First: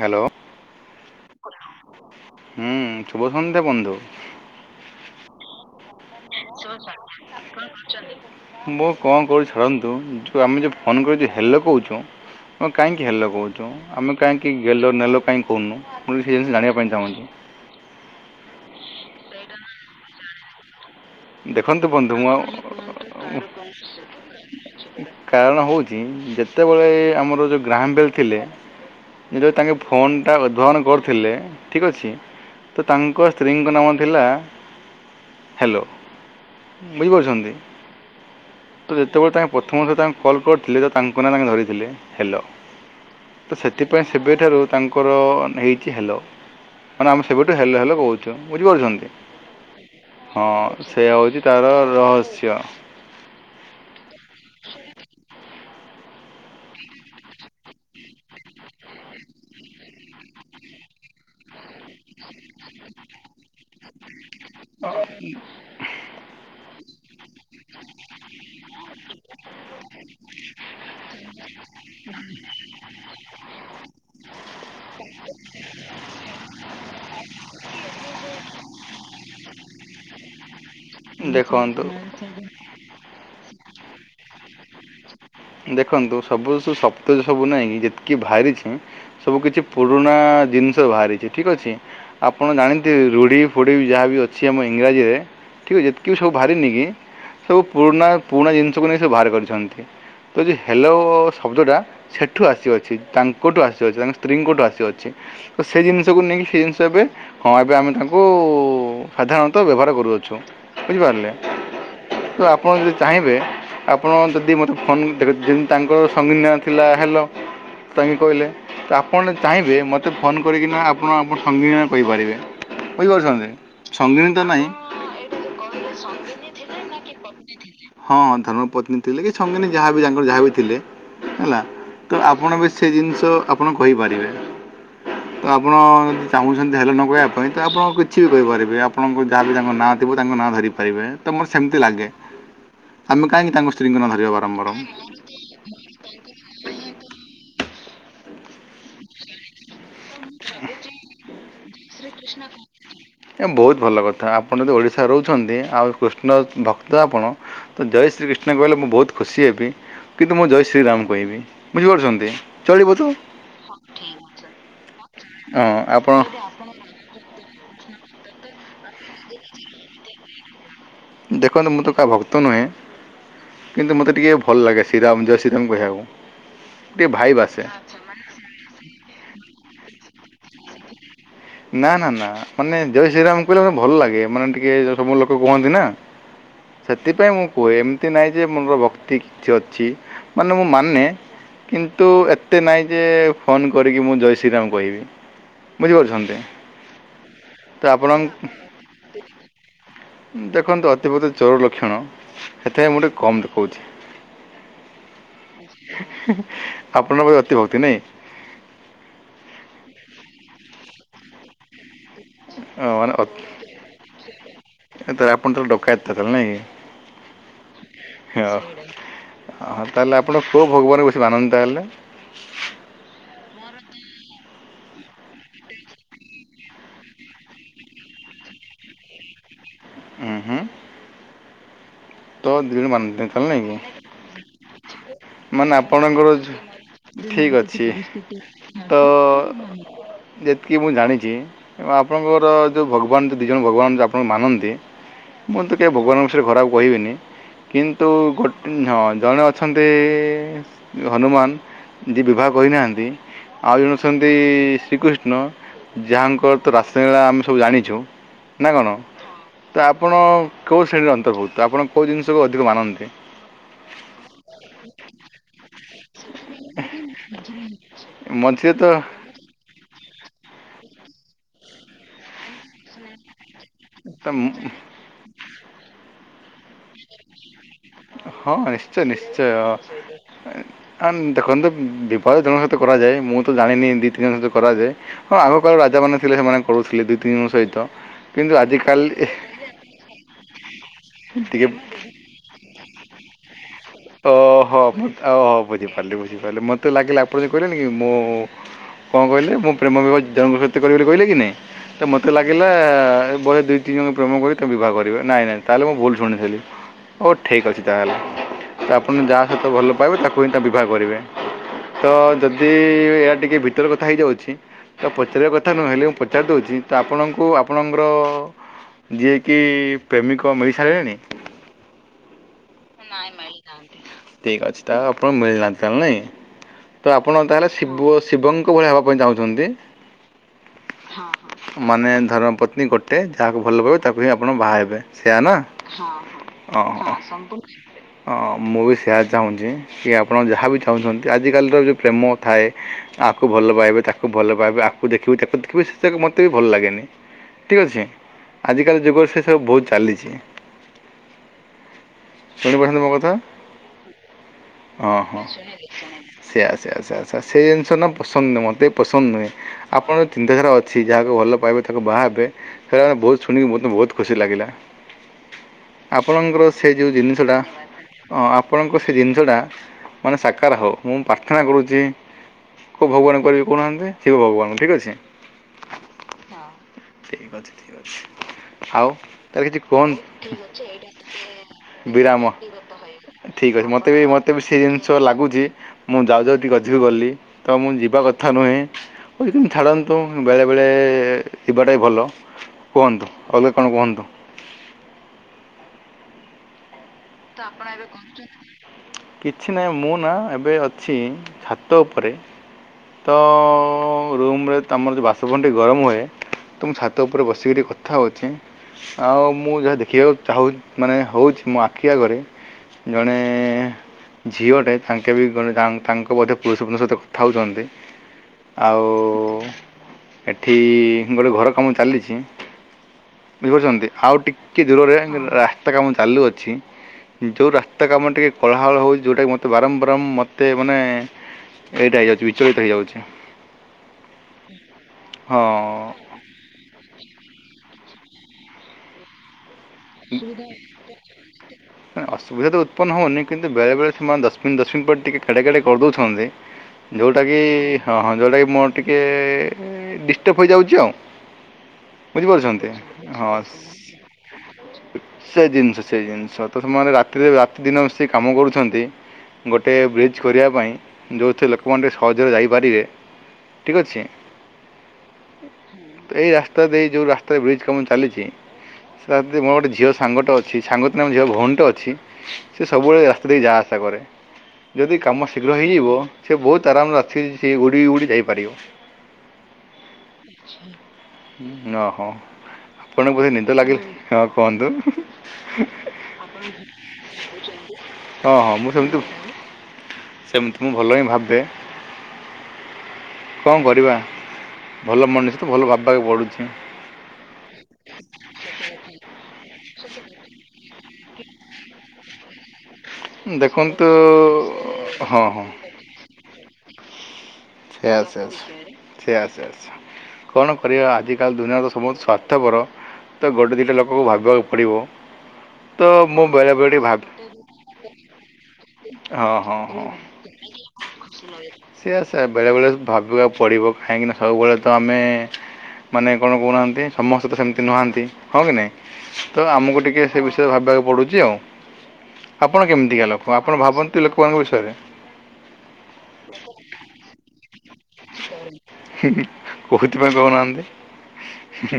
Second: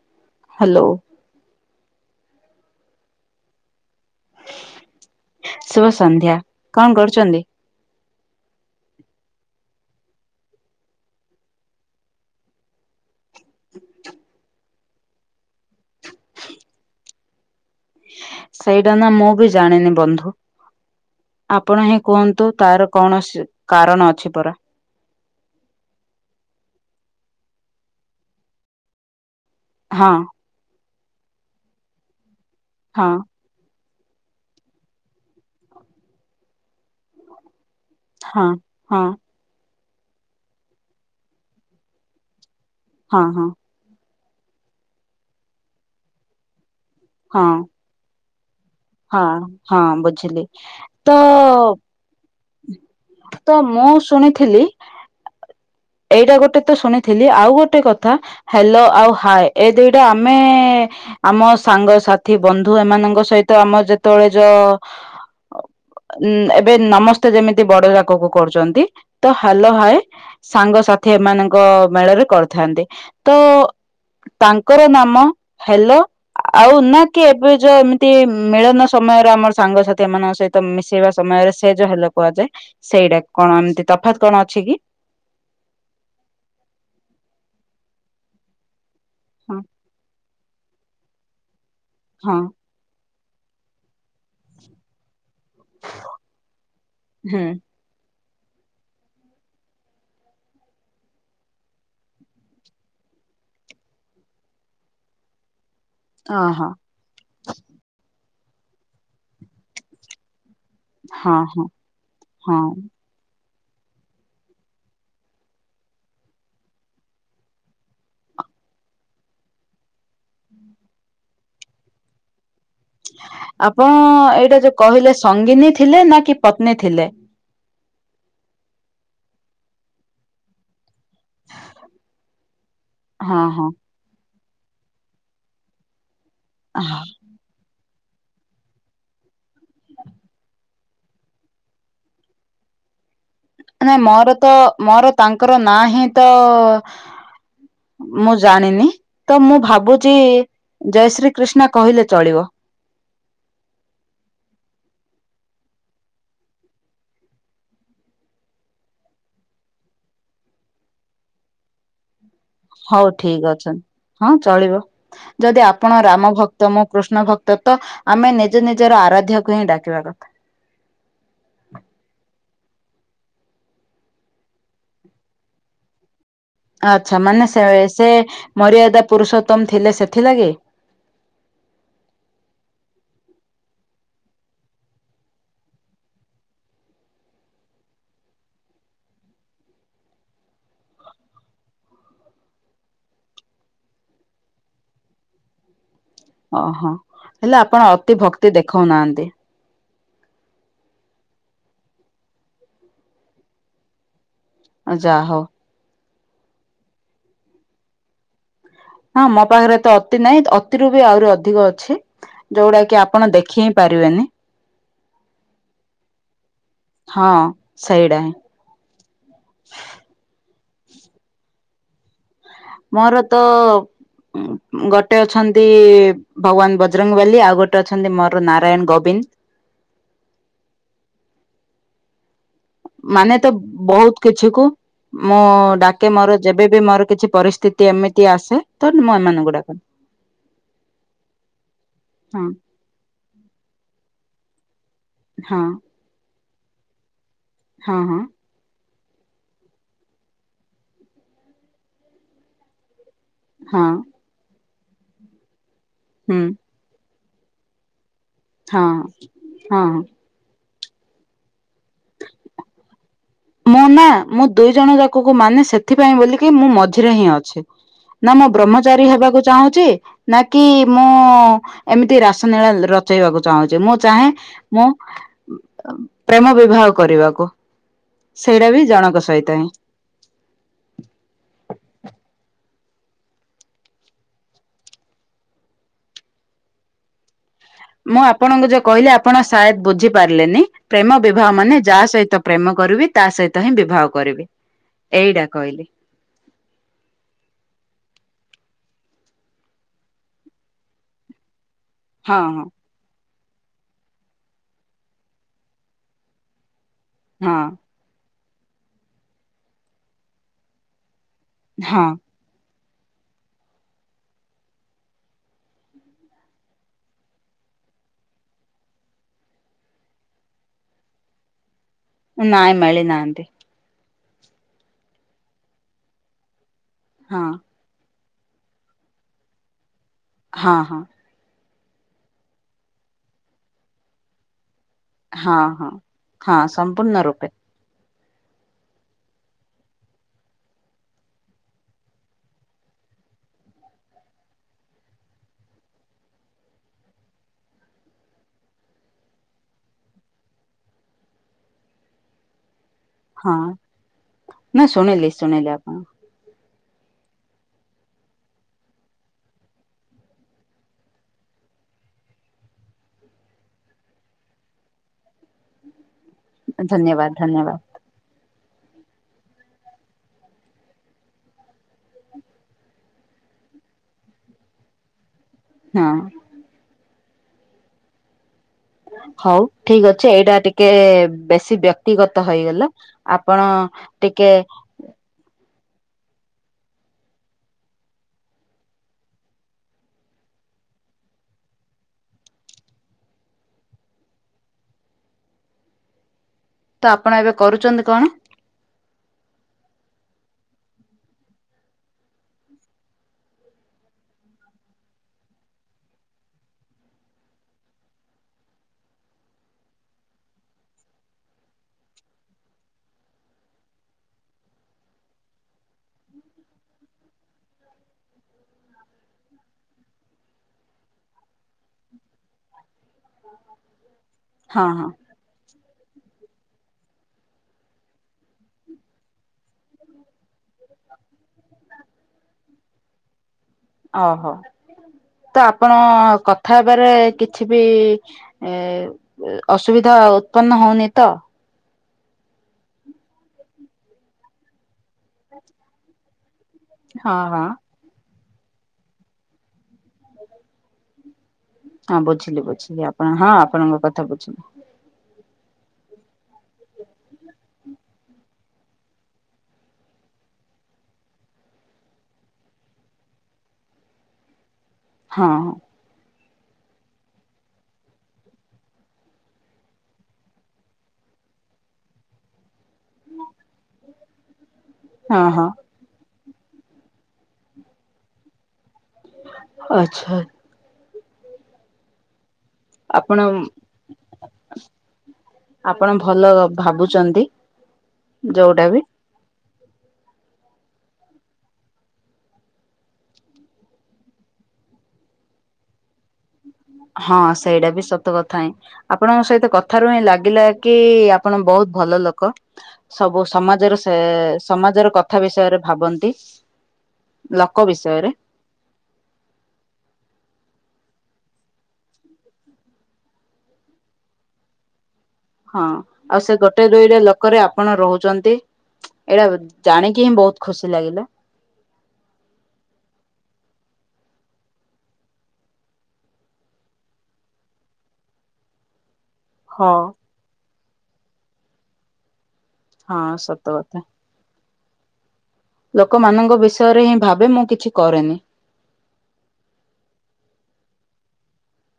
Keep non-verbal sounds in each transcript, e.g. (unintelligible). Hello. Hello. ହୁଁ ଶୁଭ ସନ୍ଦ୍ୟା ବନ୍ଦୁ। ଶୁଭ ସନ୍ଧ୍ୟା। କଣ କରୁଛନ୍ତି? ମୁଁ କଣ କରୁଚି ଛାଡନ୍ତୁ ଯଉ ଆମେ ଯୋଉ ଫୋନ କରୁଚେ ହାଲୋ କୋହୁଚୁ ଅଁ କାଇଁକି ହାଲୋ। କୋହୁଚୁ ଆମେ କାହିଁକି ଗେଲ ନେଲ କାହିଁ କୋଉନୁ ମୁଁ ସେ ଜିନିଷ ଜାଣିବା ପାଇଁ ଚାହୁଁଚି। ସେଇଟା ନା ମୁଁ ବି ଜାଣିନି ବନ୍ଧୁ। ଆପଣ ଦେଖନ୍ତୁ ହିଁ ବନ୍ଧୁ ମୁଁ କୁହନ୍ତୁ ତାର କଣ ସ୍ରି କାରଣ ଅଛି ପରା। କାରଣ ହଉଚି ସେତେବେଳେ ଆମର ଯୋଉ ଗ୍ରାହମ୍ବେଲ୍ ଥିଲେ ଏ ଯୋଉ ତାଙ୍କେ ହଁ ଫୋନ ଟା ଉଦ୍ଭାବନ କରୁଥିଲେ ଠିକ ଅଛି ତ ହଁ ତାଙ୍କ ସ୍ତ୍ରୀଙ୍କ ନାମ ଥିଲା ହାଲୋ। ବୁଝିପାରୁଚନ୍ତି। ହଁ। ତ ହଁ ଯେତେବେଳେ ତାଙ୍କେ ପ୍ରଥମଥ ତାଙ୍କୁ କଲ୍ କରିୁଥିଲେ ତ ତାଙ୍କୁ ନାଁ ତାଙ୍କେ ଧରିଥିଲେ ହ୍ୟାଲୋ। ହଁ ହଁ। ତ ସେଥିପାଇଁ ସେବେଠାରୁ ତାଙ୍କର ହେଇଚି ହ୍ୟାଲୋ ମାନେ ଆମେ ହଁ ସେବେଠୁ ହେଲୋ ହେଲୋ କୋହୁଚୁ। ବୁଝିପାରୁଚନ୍ତି। ହଁ ହଁ ବୁଝିଲି ତ ହେଉଛି ତା'ର ରହସ୍ୟ। ତ ମୁଁ ଶୁଣିଥିଲି ଏଇଟା ଗୋଟେ ତ ଶୁଣିଥିଲି। ଆଉ ଗୋଟେ କଥା ହେଲୋ ଆଉ ହାଏ ଏ ଦିଟା ଆମେ ଆମ ସାଙ୍ଗସାଥି ବନ୍ଧୁ ଏମାନଙ୍କ ସହିତ ଆମର ଯେତେବେଳେ ଯ ଉଁ ଏବେ ନମସ୍ତେ ଯେମିତି ବଡଯାକକୁ କରୁଚନ୍ତି ତ ହାଲୋ ହାଏ ସାଙ୍ଗସାଥି ଏମାନଙ୍କ ମେଳରେ କରିଥାନ୍ତି। ତ ତାଙ୍କର ନାମ ହେଲୋ ଆଉ ନା କି ଏବେ ଯୋଉ ଏମିତି ମିଳନ ସମୟରେ ଆମର ସାଙ୍ଗସାଥି ଏମାନଙ୍କ ସହିତ ମିଶ ଶିବା ସମୟରେ ସେ ଦେଖନ୍ତୁ ଯୋଉ ହାଲୋ କୁହାଯାଏ ସେଇଟା କଣ ଏମତି ତଫାତ୍ କଣ ଅଛି କି? ଦେଖନ୍ତୁ ସବୁୁ (unintelligible) ସବୁ ନାହିଁ କି ଯେତିକି ବାହାରିଛି ସବୁ ହଁ କିଛି ପୁରୁଣା ଜିନିଷ ବାହାରିଚି ଠିକ୍ ଅଛି। ହଁ ଆପଣ ଜାଣି ଏ ରୂଢ଼ି ଫୁଢ଼ି ଯାହା ବିି ଅଛି ଆମ ଇଂରାଜୀରେ ଠିକ୍ ଅଛି, ଯେତିକି ସବୁ ବାହାରିନି କି ସବୁ ପୁରୁଣା ପୁରୁଣା ଜିନିଷକୁ ନେଇ ସବୁ ବାହାର କରିଛନ୍ତି। ଯଦି ହାଲୋ ଶବ୍ଦଟା ସେଠୁ ଆସିଅଛି ତାଙ୍କଠୁ ଆସିଅଛି ତାଙ୍କ ସ୍ତ୍ରୀଙ୍କଠୁ ଆସିଅଛି ତ ସେ ଜିନି ଷ କୁ ନେଇକି ହଁ ସେ ଜିନିଷ ଏବେ ହଁ ଏବେ ଆମେ ତାଙ୍କୁ ସାଧାରଣତଃ ବ୍ୟବହାର କରୁଅଛୁ। ବୁଝିପାରିଲେ। ହଁ ହଁ ତ ହଁ ଆପଣ ଯଦି ଚାହିଁବେ ଆପଣ ଯଦି ମୋତେ ଫୋନ୍ ଯେମିତି ତାଙ୍କର ସଙ୍ଗୀନ ଥିଲା ହାଲୋ, ତାଙ୍କେ କହିଲେ ତ ଆପଣ ଯଦି ଚାହିଁବେ ମୋତେ ଫୋନ୍ କରିକିନା ଆପଣ ଆପଣ ଙ୍କ ସଙ୍ଗୀନୀ ନାଁ କହିପାରିବେ। ବୁଝିପାରୁଛନ୍ତି ଆପଣ ସଙ୍ଗିନୀ ତ ଏଇଟା ନାହିଁ ଯୋଉ କହିଲେ ସଙ୍ଗିନୀ ଥିଲେ ନା କି ପତ୍ନୀ ଥିଲେ? ପତ୍ନୀ ଥିଲେ। ହଁ ଧର୍ମ ପତ୍ନୀ ଥିଲେ କି ସଙ୍ଗୀନି ଯାହାବି ତାଙ୍କର ଯାହାବି ଥିଲେ। ହେଲା। ତ ଆପଣ ବି ସେ ଜିନିଷ ହଁ ଆପଣ ହଁ କହିପାରିବେ। ତ ଆପଣ ଯଦି ଚାହୁଁଛନ୍ତି ହେଲୋ ନ କହିବା ପାଇଁ ତ ଆପଣ କିଛି ବି କହିପାରିବେ। ଆପଣଙ୍କୁ ଯାହାବି ତାଙ୍କ ନାଁ ଥିବ ତାଙ୍କ ନାଁ ଧରିପାରିବେ। ତ ମୋତ ସେମିତି ଲାଗେ। ଆମେ କାହିଁକି ତାଙ୍କ ନା ସ୍ତ୍ରୀଙ୍କ ନାଁ ଧରିବା ମୋର ତ ବାରମ୍ବାର। ମୋର ତାଙ୍କର ନାଁ ହିଁ ତ ମୁଁ ଜାଣିନି। ତ ମୁଁ ଭାବୁ ଚି ଜୟ ଶ୍ରୀ କ୍ରିଷ୍ଣା କହିଲେ ଚଳିବ। ଏ ବହୁତ୍ ଭଲ କଥା। ଆପଣ ଯଦି ଓଡ଼ିଶାରେ ରହୁଚନ୍ତି, ଆଉ କୃଷ୍ଣ ଭକ୍ତ ଆପଣ ତ ଜୟ ଶ୍ରୀ କ୍ରିଷ୍ଣା କହିଲେ ମୁଁ ବହୁତ ଖୁସି ହେବି। କିନ୍ତୁ ମୁଁ ଜୟ ଶ୍ରୀରାମ କହିବି। ବୁଝିପାରୁଛନ୍ତି। ଚଳିବ ତ ହଉ ହଁ ଠିକ୍ ଅଛ। ହଁ ଚଳିବ। ଯଦି ଆପଣ ରାମ ଭ ତ ମୁଁ କୃଷ୍ଣ ଭକ୍ତ ତ ଆମେ ନିଜ ନିଜର ଆରାଧ୍ୟାକୁ ହିଁ ଡାକିବା କଥା। ଦେଖନ୍ତୁ ମୁଁ ତ କାହା ଭକ୍ତ ନୁହେଁ। କିନ୍ତୁ ମୋତେ ଟିକେ ଭଲ ଲାଗେ ଶ୍ରୀରାମ ଜୟ ଶ୍ରୀରାମ କହିବାକୁ। ଟିକେ ଆଚ୍ଛା ଭାଇବ୍ ମାନେ ଆସେ ସେ ସେ ମରିୟାଦା ପୁରୁଷୋତ୍ତମ ଥିଲେ ସେଥିଲାଗି? ନା ନା ନା। ମାନେ ଜୟ ଶ୍ରୀରାମ କହିଲେ ମତେ ଭଲ ଲାଗେ। ମାନେ ଟିକେ ସବୁବେଳେ ଲୋକ କୁହନ୍ତି ନା। ସେଥିପାଇଁ ମୁଁ କୁହେ। ଏମିତି ନାହିଁ ଯେ ମୋର ଭକ୍ତି କିଛି ଅଛି। ମାନେ ମୁଁ ମାନେ। କିନ୍ତୁ ଏତେ ନାହିଁ ଯେ ଫୋନ୍ କରିକି ମୁଁ ଜୟ ଶ୍ରୀରାମ କହିବି। ବୁଝିପାରୁଛନ୍ତି। ଓହ। ହେଲେ ଆପଣ ଅତି ଭକ୍ତି ଦେଖଉନାହାନ୍ତି। ହୁଁ ଦେଖନ୍ତୁ ଅତି ଭକ୍ତି ଚୋର ର ଲକ୍ଷଣ। ସେଥିପାଇଁ ମୁଁ ଟିକେ କମ୍ ବି କହୁଚି। ଆ ଯା ହଉ। ଆପଣଙ୍କ ର ଅତି ଭକ୍ତି ନାଇଁ? ହଁ ମୋ ପାଖରେ ତ ଅତି ନାହିଁ। ଅତିରୁ ବି ଆହୁରି ଅଧିକ ଅଛି। ଯୋଉଡା କି ଆପଣ ଦେଖି ହିଁ ପାରିବେନି। ତାହାଲେ ଆପଣ ତ ଡକାୟତ ତାହେଲେ ନାଇଁ କି? ହଁ ସେଇଟା ହିଁ ହଁ। ହଁ। ତାହେଲେ ଆପଣ କୋଉ ଭଗବାନଙ୍କୁ ବେଶୀ ମାନନ୍ତି ତାହେଲେ? ମୋର ତ ଗୋଟେ ଅଛନ୍ତି ଭଗବାନ ବଜରଙ୍ଗବାଲି। ଆଉ ଗୋଟେ ଅଛନ୍ତି ମୋର ନାରାୟଣ ଗୋବିନ୍ଦ୍। ଉଁ ହୁଁ। ତ ଧୀରେ ମାନେ (unintelligible) ତ ନାଇକି? ବହୁତ କିଛି କୁ ମୁଁ ମାନେ ଡାକେ ଆପଣଙ୍କର ମୋର ଯେବେ ବି ମୋର କିଛି ଠିକ୍‌ ପରିସ୍ଥିତି ଅଛି ଏମିତି ଆସେ ତ? ମୁଁ ଏମାନଙ୍କୁ ଡାକେ। ଯେତିକି ମୁଁ ଜାଣିଛି ହଁ ଆପଣଙ୍କର ଯେଉଁ ଭଗବାନ ଯେ ଦୁଇ ଜଣ ଭଗବାନ ଆପଣଙ୍କୁ ମାନନ୍ତି ହଁ ମୁଁ ତ କେହି ଭଗବାନଙ୍କ ବିଷୟରେ ଖରାକୁ କହିବିନି। ହଁ କିନ୍ତୁ ହଁ ଗୋଟେ ହଁ ଜଣେ ଅଛନ୍ତି ହନୁମାନ ଯିଏ ବିବାହ କହିନାହାନ୍ତି। ଆଉ ହଁ ଜଣେ ଅଛନ୍ତି ଶ୍ରୀକୃଷ୍ଣ ହୁଁ ଯାହାଙ୍କର ତ ରାସ ସେରା ଆମେ ସବୁ ଜାଣିଛୁ ନା ହଁ କଣ? ହଁ ତ ଆପଣ କୋଉ ଶ୍ରେଣୀର ଅନ୍ତର୍ଭୁକ୍ତ ଆପଣ କୋଉ ଜିନିଷକୁ ଅଧିକ ମାନନ୍ତି। ମୁଁ ନା ମୁଁ ଦୁଇ ଜଣ ଯାକକୁ ମାନେ ସେ ଏଥିପାଇଁ ବୋଲିକି ମୁଁ ମଝିରେ ହିଁ ଅଛି। ନା ମୁଁ ମଝିରେ ତ ବ୍ରହ୍ମଚାରୀ ହେବାକୁ ଚାହୁଁଛି ନା କିି ମୁଁ ଏମିତି ରାସନୀଳା ରଚେଇବାକୁ ଚାହୁଁଛି। ମୁଁ ଚାହେଁ ମୁଁ ପ୍ରେମ ବିବାହ କରିବାକୁ। ହଁ ସେଇଟା ବି ନିଶ୍ଚୟ ଜଣଙ୍କ ନିଶ୍ଚୟ। ସହିତ ହିଁ। ଦେଖନ୍ତୁ ବିବାହ ଜଣଙ୍କ ସହିତ କରାଯାଏ ମୁଁ ତ ଜାଣିନି ଦୁଇ ତିନି ଜଣଙ୍କ ସହିତ କରାଯାଏ। ହଁ ଆଗ କାଳ ରାଜା ମାନେ ଥିଲେ ସେମାନେ କରୁଥିଲେ ଦୁଇ ତିନି ହେଇ ମୁଁ ଆପଣଙ୍କୁ ଯୋଉ କହିଲି ଆପଣ ସାୟଦ ବୁଝି ପାରିଲେନି ପ୍ରେମ ବିବାହ ଟିକେ ମାନେ ଯାହା ସହିତ ପ୍ରେମ କରିବି। ତା ସହିତ ହିଁ ବିଭା ଓହୋ ଓହୋ ବୁଝିପାରିଲି ବୁଝିପାରିଲି ମତେ ଲାଗିଲା ଆପଣ ଯ କହିଲେନି କି ମୁଁ କଣ କହିଲେ ମୁଁ ପ୍ରେମ ବିିବାହ ଜଣଙ୍କ ସହିତ କରିବି ବୋଲି କହିଲେ କି ନାହିଁ। ତ ମୋତେ ହଁ ହଁ ଲାଗିଲା ବେ ଦୁଇ ଦୁଇ ଜଣଙ୍କ ପ୍ରେମ କରି ବିବାହ କରିବେ ନାଇଁ ନାଇଁ ତାହେଲେ ମୁଁ ଭୁଲ ଶୁଣିଥିଲି। ହୋଉ ହଁ ଠିକ୍ ଅଛି ତାହେଲେ। ଆପଣ ଯାହା ସହିତ ଭଲ ପାଇବେ ତାକୁ ହିଁ ତା ବିବାହ କରିବେ। ତ ହଁ ଯଦି କି ଇଆଡ଼େ ଟିକେ ଭିତର କଥା ହେଇଯାଉଛି। ତ ପଚାରିବା କଥା ନୁହେଁ ହେଲେ ମୁଁ ପଚାରି ଦେଉଛି ତ ଆପଣଙ୍କୁ ଆପଣଙ୍କର ଯିଏକି ପ୍ରେମିକ ମିଳିସାରିଲେଣି? ନାଇଁ ମଳିିନାହାନ୍ତି। ଠିକ୍ ଅଛି ତ ଆପଣ ମିଳିନାହାନ୍ତି ତାହେଲେ ନାଇଁ ତ ଆପଣ ହଁ ତାହଲେ ଶିବୁ ଶିବଙ୍କ ଭଳିଆ ହେବା ପାଇଁ ଚାହୁଁଛନ୍ତି? ହଁ ହଁ। ମାନେ ଧର୍ମ ପତ୍ନୀ ଗୋଟେ ଯାହାକୁ ଭଲ ପାଇବ ତାକୁ ହିଁ ଆପଣ ବାହା ହେବେ। ସେୟା ନା ହଁ ହଁ। ହଁ ସମ୍ପୂର୍ଣ୍ଣ ରୂପେ ହଁ ମୁଁ ବି ସେୟା ଚାହୁଁଛି। କି ଆପଣ ଯାହା ବିି ଚାହୁଁଛନ୍ତି ଆଜିକାଲିର ଯେଉଁ ପ୍ରେମ ଥାଏ। ଆକୁ ଭଲ ପାଇବେ ତାକୁ ଭଲ ପାଇବେ ଆକୁ ଦେଖିବେ ତାକୁ ଦେଖିବେ ସେଟ ମତେ ବି ଭଲ ଲାଗେନି। ଠିକ୍ ଅଛି ଆଜିକାଲି ଯୁଗର ସେ ସବୁ ବହୁତ ଚାଲିଛି। ଶୁଣିପାରୁଛନ୍ତି ମୋ କଥା? ହଁ ନା ହଁ ଶୁଣିଲି ହଁ। ଶୁଣିଲି ଆପଣ ସେଆ ସେୟା ସେୟା ସେୟା ଜିନିଷ ନା ପସନ୍ଦ ନୁହଁ ମୋତେ ପସନ୍ଦ ନୁହେଁ। ଆପଣଙ୍କ ଚିନ୍ତାଧାରା ଅଛି ଯାହାକୁ ଭଲ ପାଇବେ ତାକୁ ବାହା ହେବେ। ସେରା ନା ବହୁତ ଶୁଣିକି ମତେ ବହୁତ ଖୁସି ଲାଗିଲା। ହୁଁ। ଆପଣଙ୍କର ସେ ଯୋଉ ଜିନି ହଁ ଆପଣଙ୍କ ସେ ଜିନିଷଟା ମାନେ ସାକାର ହୋଉ ମୁଁ ପ୍ରାର୍ଥନା କରୁଛି। କୋଉ ଭଗବାନ କରିବି କହୁନାହାନ୍ତି ସେଇ ଭଗବାନ ଠିକ୍ ଅଛି। ହଁ। ହଁ ଠିକ୍ ଅଛି ଠିକ୍ ଅଛି। ଆଉ ତାର ହଉ କିଛି ଠିକ୍ କୁହନ୍ତୁ ଅଛି ଏଇଟା ଟିକେ ବେଶୀ ବ୍ୟ ବ୍ୟକ୍ତିଗତ ବିରାମ ହେଇଗଲା ଆପଣ ଟିକିଏ ସୋ ଲାଗୁଛି ମୁଁ ଯାଉ ଯାଉ ଟିକେ ଅଧିକ ଲାଗୁଚି ଗଲି ତ ମୁଁ ଯିବା କଥା ନୁହେଁ। ପୁଣି କେମିତି ଛାଡ଼ନ୍ତୁ ବେଳେବେଳେ ଯିବାଟାବି ଭଲ। କୁହନ୍ତୁ ଆଉ କଣ କୁହନ୍ତୁ। ତ ଆପଣ ଏବେ କରୁଚନ୍ତି କଣ? କିଛି ନାହିଁ ମୁଁ ନା ଏବେ ଅଛି ଛାତ ଉପରେ। ତ ରୁମ‌୍ ରେ ଆମର ଯୋଉ ବାସଭବନ ଟି ଗରମ ହୁଏ। ତ ମୁଁ ଛାତ ଉପରେ ବସିକି ଟିକେ କଥା ହଉଛି‌। ଆଉ ମୁଁ ଯାହା ଦେଖିବାକୁ ଚାହୁଁ ମାନେ ହଉଛି ମୋ ଆଖି ଆଗରେ ଜଣେ ଝିଅଟେ ତାଙ୍କେ ବି କଣ ତା-ତାଙ୍କ ବୋଧେ ପୁରୁଷ ବନ୍ଧୁ ସହିତ କଥା ହଉଚନ୍ତି। ଆଉ ଏଠି ଗୋଟେ ଘର କାମ ଚାଲିଛି। ବୁଝିପାରୁଚନ୍ତି ଆଉ ଟିକେ ହଁ ହଁ ଦୂରରେ ରାସ୍ତା କାମ ଚାଲୁ ଅଛି। ଯୋଉ ରାସ୍ତା କାମ ଟିକେ କୋଳାହଳ ହଉଚି ଯୋଉଟା କି ମତେ ବାରମ୍ୱାର ମ ଏତେ ମାନେ ଏଇଟା ହେଇଯାଉଛି ବିଚଳିତ ହେଇଯାଉଛି। ଅ ହଉ ହଁ ତ ଆପଣ କ ଥା ହେବାରେ କିଛି ବି ଏ ଅସୁବିଧା ଉତ୍ପନ୍ନ ହଉନି ତ? ଏଁ ଅସୁବିଧା ତ ଉତ୍ପନ୍ନ ହଉନି କିନ୍ତୁ ବେଳେବେଳେ ସେ ମାନେ ଦଶ ମିନଟ୍ ଦଶ ମିନଟ୍ ପ ଟିକେ କେଡେ କେଡେ କରିଦଉଛନ୍ତି ହଁ ଯୋଉଟା କି ହଁ ଏ ହଁ ହଁ ଯୋଉଟାକି ମୋର ଟିକିଏ ଡିଷ୍ଟର୍ବ ହେଇଯାଉଛି ଆଉ। ହଁ ବୁଝିଲି ବୁଝିପାରୁଛନ୍ତି ବୁଝିଲି ଆପଣ ହଁ ଆପଣଙ୍କ କଥା ବୁଝିଲି। ସେଇ ଜିନିଷ ସେଇ ଜିନିଷ ତ ସେମାନେ ରାତିରେ ରାତି ଦିନ ମିଶେଇ କାମ କରୁଛନ୍ତି। ଗୋଟେ ବ୍ରିଜ୍ କରିବା ପାଇଁ ଯୋଉଥିରେ ଲୋକମାନେ ଟିକେ ସହଜରେ ଯାଇପାରିବେ। ଠିକ୍ ଅଛି। ହଁ ହଁ। ଏଇ ରାସ୍ତା ଦେଇ ଯୋଉ ରାସ୍ତାରେ ବ୍ରିଜ୍ କାମ ଚାଲିଚି। ମୋର ଗୋଟେ ଝିଅ ସାଙ୍ଗଟେ ଅଛି ସାଙ୍ଗ ତ ନୁହେଁ ମୋ ଝିଅ ଭଉଣୀ ଟେ ଅଛି। ସେ ସବୁବେଳେ ଏ ରାସ୍ତା ଦେଇ ଯାଆ ଆସା କରେ ଯଦି ହଁ କାମ ହଁ ଶୀଘ୍ର ହେଇଯିବ ସେ ବହୁତ ଆରାମରେ ଅଛି ସେ ଉଡି ଉଡି ଯାଇପାରିବ। ଆଚ୍ଛା। ଉଁ ଓହୋ ଆପଣଙ୍କୁ ଆପଣ ବୋଧେ ନିଦ ଲାଗି ହଁ କୁହନ୍ତୁ। ହଁ ଆପଣ ଭଲ ଭାବୁଛନ୍ତି ହଁ ଯୋଉଟା ମୁଁ ବି ସେମତି ସେମିତି ମୁଁ ଭଲ ହିଁ ଭାବେ। କଣ କରିବା ଭଲ ମଣିଷ ତ ଭଲ ଭାବିବାକେ ପଡୁଛି। ହଁ ସେଇଟା ବି ସତ କଥା ହିଁ ଆପଣଙ୍କ ସହିତ କଥାରୁ ହିଁ ଲାଗିଲା କି କି ଆପଣ ବହୁତ ଭଲ ଲୋକ। ସବୁ ସମାଜର ଦେଖନ୍ତୁ ସେ ସମାଜର ହଁ କଥା ହଁ ବିଷୟରେ ଭାବନ୍ତି। ଲୋକ ବିଷୟରେ ୟେସ୍ ୟେସ୍ ସେଇଆ ୟେସ୍। କଣ କରିବା ଆଜି କାଲି ଦୁନିଆରେ ତ ସମତେ ସ୍ଵାର୍ଥପର। ତ ଗୋଟେ ଦିଟା ଲୋକକୁ ଭାବିବାକୁ ପଡିବ। ହଁ ଆଉ ସେ ଗୋଟେ ଦୁଇଟା ଲୋ କରେ ଆପଣ ରହୁଚନ୍ତି ଏଇଟା ଜାଣିକି ହିଁ ବହୁତ ଖୁସି ଲାଗିଲା। ଖୁସି ଲାଗିଲା। ସେଇଆ ସେୟା ବେଳେବେଳେ ଭାବିବା ପଡିବ କାହିଁକିନା ସବୁବେଳେ ତ ଆମେ ମାନେ କଣ କହୁନାହାଁନ୍ତି ସମସ୍ତେ ତ ସେମତି ନୁହାଁନ୍ତି ହଁ କି ନାଇଁ? ତ ହଁ ଆମୁକୁ ଟିକେ ସେ ବିଷୟରେ ଭାବିବାକୁ ପଡୁଚି ଆଉ ଆପଣ ହଁ କେମିତିକା ଲୋକ ଆ ସତ ଆପଣ କଥା। ଭାବନ୍ତି ଲୋକମାନଙ୍କ ବିଷୟରେ? ଲୋକମାନଙ୍କ ବିଷୟରେ ହିଁ ଭାବେ ମୁଁ କିଛି କରେନି। ହୁଁ ହୁଁ କୋହୁଥି ପାଇ କହୁନାହାଁନ୍ତି।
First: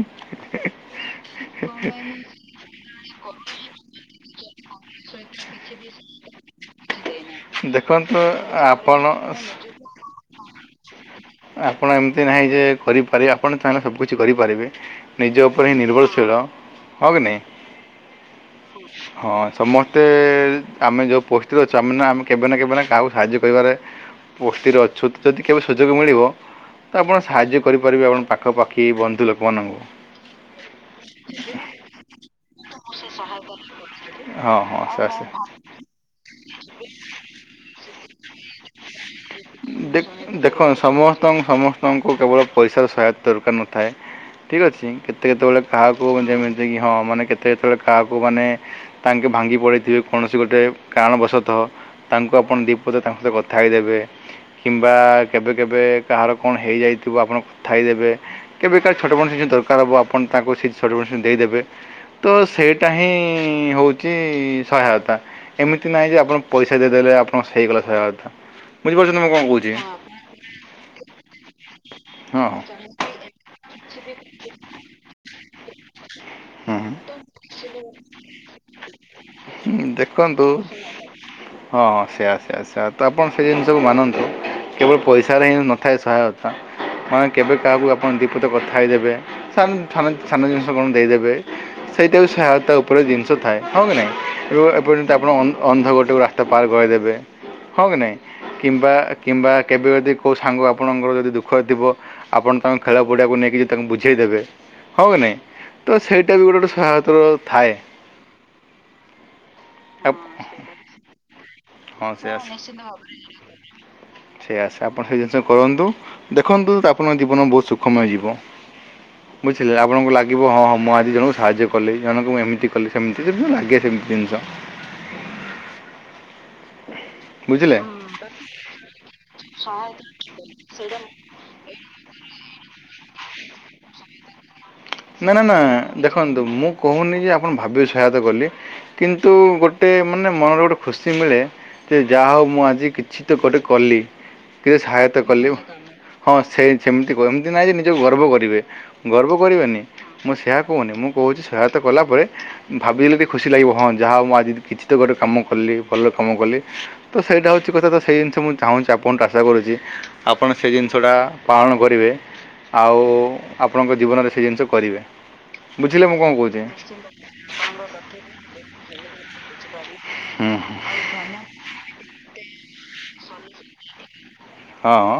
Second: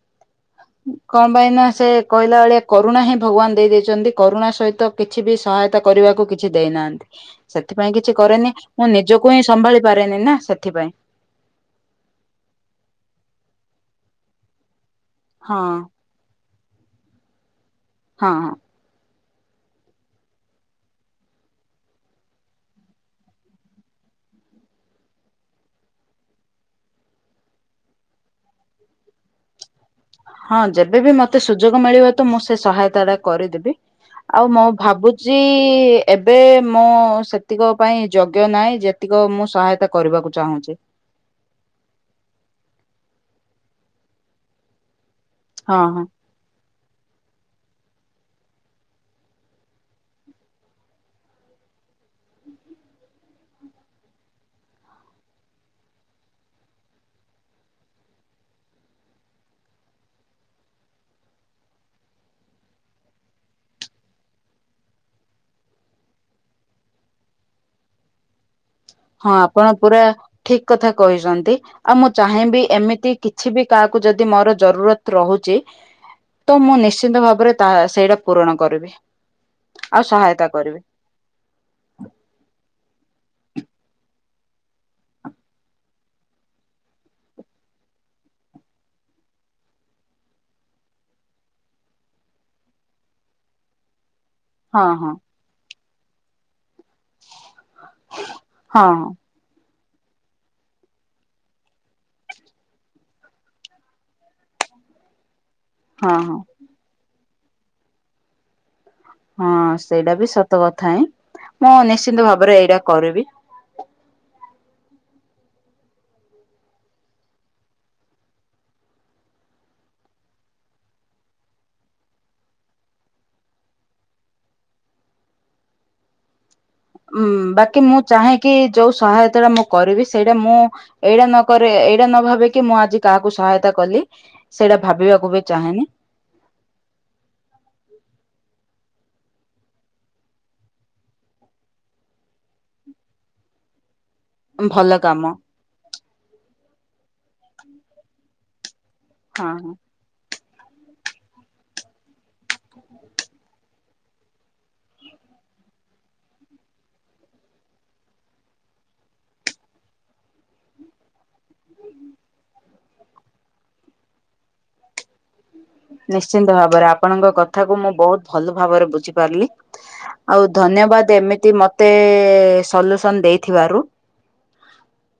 କଣ ପାଇଁ ନା ସେ (inaudible) କହିଲା ଭଳିଆ କରୁଣା ହିଁ ଭଗବାନ ଦେଇ ଦେଇଚନ୍ତି କରୁଣା ସହିତ କିଛି ବି ସହାୟତା କରିବାକୁ କିଛି ଦେଇନାହାନ୍ତି। ସେଥିପାଇଁ କିଛି ଦେଖନ୍ତୁ କରେନି ମୁଁ ଆପଣ ନିଜକୁ ହିଁ ସମ୍ଭାଳି ପାରେନି ନା ସେଥିପାଇଁ। ଆପଣ ଏମତି ନାହିଁ ଯେ କରିପାରିବେ ଆପଣ ଚାହିଁଲେ ସବୁ କିିଛି କରିପାରିବେ ନିଜ ହଁ ଉପରେ ହିଁ ନିର୍ଭର ଶୀଳ ହଁ କି ନାଇଁ? ହଁ ହଁ। ହୁ। ହଁ ସମସ୍ତେ ଆମେ ଯୋଉ ପୋଷ୍ଟଟିରେ ଅଛୁ ଆମେନା ଆମେ କେବେ ନା କେବେ ନା କାହାକୁ ସାହାଯ୍ୟ କରିବାରେ ପୋଷ୍ଟଟିରେ ଅଛୁ ତ ଯଦି କେବେ ସୁଯୋଗ ମିଳିବ ତ ଆପଣ ସାହାଯ୍ୟ କରିପାରିବେ ଆପଣ ପାଖପାଖି ବନ୍ଧୁ ଲୋକମାନଙ୍କୁ। ହଁ ଯେବେବି ମତେ ସୁଯୋଗ ମିଳିବ ତ ମୁଁ ସେ ସହାୟତାଟା କରିଦେବି। ଆଉ ହଁ ମୁଁ ହଁ ସେ ଭାବୁଚି ଆସେ ଏବେ ମୋ ସେତିକ ପାଇଁ ଯୋଗ୍ୟ ନାଇଁ ଯେ ତିକ ମୁଁ ସହାୟତା କରିବାକୁ ଚାହୁଁଚି। ତ ଆଶ ସମସ୍ତଙ୍କୁ କେବଳ ପଇସାର ସହାୟତା ଦରକାର ନଥାଏ ଠିକ୍ ଅଛି କେ କେତେ କେତବେଳେ ହଁ ହଁ କାହାକୁ ଯେମିତିକି ହଁ ମାନେ କେତେ କେତବେଳେ କାହାକୁ ମାନେ ତାଙ୍କେ ଭାଙ୍ଗି ପଡିଥିବେ କୌଣସି ଗୋଟେ କାରଣବଶତଃ। ତାଙ୍କୁ ଆପଣ ଦିପଦ ତାଙ୍କ ସହ କଥା ହେଇଦେବେ କିମ୍ବା କେବେ କେବେ କାହାର କଣ ହେଇଯାଇଥିବ ଆପଣ କଥା ହେଇଦେବେ। କେବେକାର ଛୋଟ (unintelligible) ଦରକାର ହବ ଆପଣ ତାଙ୍କୁ ସେ ଛୋଟ (unintelligible) ଦେଇଦେବେ। ତ ସେଇଟା ହିଁ ହୋଉଚି ସହାୟତା। ଏମିତି ନାଇଁ ଯେ ଆପଣ ପଇସା ଦେଇଦେଲେ ଆପଣଙ୍କ ହେଇଗଲା ସହାୟତା। ବୁଝିପାରୁଛନ୍ତି ମୁଁ ହଁ କଣ ଆପଣ କହୁଛି? ପୁରା ଠିକ କଥା କହିଚନ୍ତ୍। ନ୍ତି ଆଉ ମୁଁ ହଁ ଚାହିଁବି ଏମିତି କିଛି ବି କାହାକୁ ଯଦି ମୋର ଜରୁରତ ରହୁଚି ସେଇଟା ପୂରଣ କରିବି ହୁଁ ଆଉ ଦେଖନ୍ତୁ ସହାୟତା କରିବି ହଁ ସେୟା ସେୟା ସେୟା ତ ଆପଣ ସେ ଜିନିଷକୁ ମାନନ୍ତୁ କେବଳ ପଇସାରେ ହିଁ ନ ଥାଏ ସହାୟତା ମାନେ କେବେ କାହାକୁ ଆପଣ ଦିପଦ କଥା ହେଇଦେବେ ସାନ୍ ସାନ ସାନ ଜିନିଷ କଣ ଦେଇଦେବେ। ସେଇଟାକୁ ଆଉ ସହାୟତା ଉପରେ ଜିନଷ ଥାଏ ହଁ କି ନାଇଁ। କିବା ହଁ ହଁ ଏପର୍ଯ୍ୟନ୍ତ ଆପଣ ଅନ୍ ଅନ୍ଧ ଗୋଟେ ରାସ୍ତା ପାର୍ କରେଇଦେବେ ହଁ କି ନାହିଁ ହଁ କିମ୍ବା ହଁ କିମ୍ବା କେବେ ଯଦି କଉଁ ସାଙ୍ଗ ଆ ଆପଣଙ୍କର ଯଦି ଦୁଃଖ ଥିବ ଆପଣ ତାଙ୍କୁ ଖେଳ ପଡ଼ିଆକୁ ନେଇକି ଯଦି ତାଙ୍କୁ ବୁଝେଇଦେବେ ହଁ କି ନାଇଁ ତ ହଁ ସେଇଟା ହଁ ବି ଗୋଟେ ଗୋଟେ ସହାୟତାର ଥାଏ। ହଁ ସେଇଟା ବି ସତ କଥା ହିଁ ମୁଁ ନିଶ୍ଚିନ୍ତ ଭାବରେ ଏଇଟା କରିବି। ସେଇ ଆସ ଆପଣ ସେ ଜିନିଷ କରନ୍ତୁ ଦେଖନ୍ତୁ ଆପଣଙ୍କ ଜୀବନ ବୋହୁତ ସୁଖମୟ ଯିବ। (inaudible) ବୁଝିଲେ ଆପଣଙ୍କୁ ଲାଗିବ ହଁ ହଁ ମୁଁ ଆଜି ଜଣଙ୍କୁ ସାହାଯ୍ୟ କଲି ଜଣଙ୍କୁ ମୁଁ ଏମିତି କଲି ସେମିତି ଯଦି ଓ ଲାଗେ ସେମିତି ଜିନିଷ। ଉଁ ବୁଝିଲେ ବାକି ମୁଁ ଚାହେଁ କି ଯୋଉ ସହାୟତାଟା ମୁଁ କରିବି ସେଇଟା ମୁଁ ଏଇଟା ନକରେ ଏଇଟା ନ ଭାବେ କି ମୁଁ ଆଜି କାହାକୁ ସହାୟତା କଲି। ସେଇଟା ଭାବିବା ନା ନା ନା ଦେଖନ୍ତୁ ମୁଁ କୋହୁନି ଯେ ଆପଣ ଭାବିବେ ସହାୟତା କଲି କିନ୍ତୁ ଗୋଟେ ମାନେ ମନରେ ଗୋଟେ ଖୁସି ମିଳେ। ସିଏ ଯାହୋଉ ମୁଁ ଆଜି କିଛି ତ ଗୋଟେ କଲି। କେତେ ଭଲ କାମ ସହାୟତା କଲେ ଓ ହଁ ସେଇ ସେମତି କ ଏମତି ନାଇଁ ଯେ ନିଜକୁ ଗର୍ବ କରିବେ। ଗର୍ବ ହଁ ହଁ କରିବେନି ମୁଁ ସେୟା କୋହୁନି ମୁଁ କୋହୁଚି ସହାୟତା କଲାପରେ ଉଁ ଭାବିଲେ ଟିକେ ଖୁସି ଲାଗିବ ହଁ ଯାହା ହୋଉ ମୁଁ ଆଜି କିଛି ତ ଗୋଟେ କାମ କଲି ଭଲ କାମ କଲି। ତ ସେଇଟା ହୋଉଚି କଥା ତ ସେଇ ଜିନିଷ ମୁଁ ଚାହୁଁଚି ଆପଣ ରାଶା କରୁଚି। ଆପଣ ସେଇ ଜିନିଷଟା ପାଳନ କରିବେ ଆଉ ଆପଣଙ୍କ ଜୀବନରେ ସେ ଜିନିଷକୁ କରିବେ। ବୁଝିଲେ ମୁଁ କ'ଣ ନିଶ୍ଚିନ୍ତ କହୁଛି ଭାବରେ ଆପଣଙ୍କ କଥାକୁ ମୁଁ ବୋହୁତ ଭଲ ଭାବରେ ବୁଝିପାରିଲି। ଆଉ ହୁଁ ଧନ୍ୟବାଦ ଏମିତି ମତେ ଏ ସଲ୍ୟୁସନ ଦେଇଥିବାରୁ। ହଁ।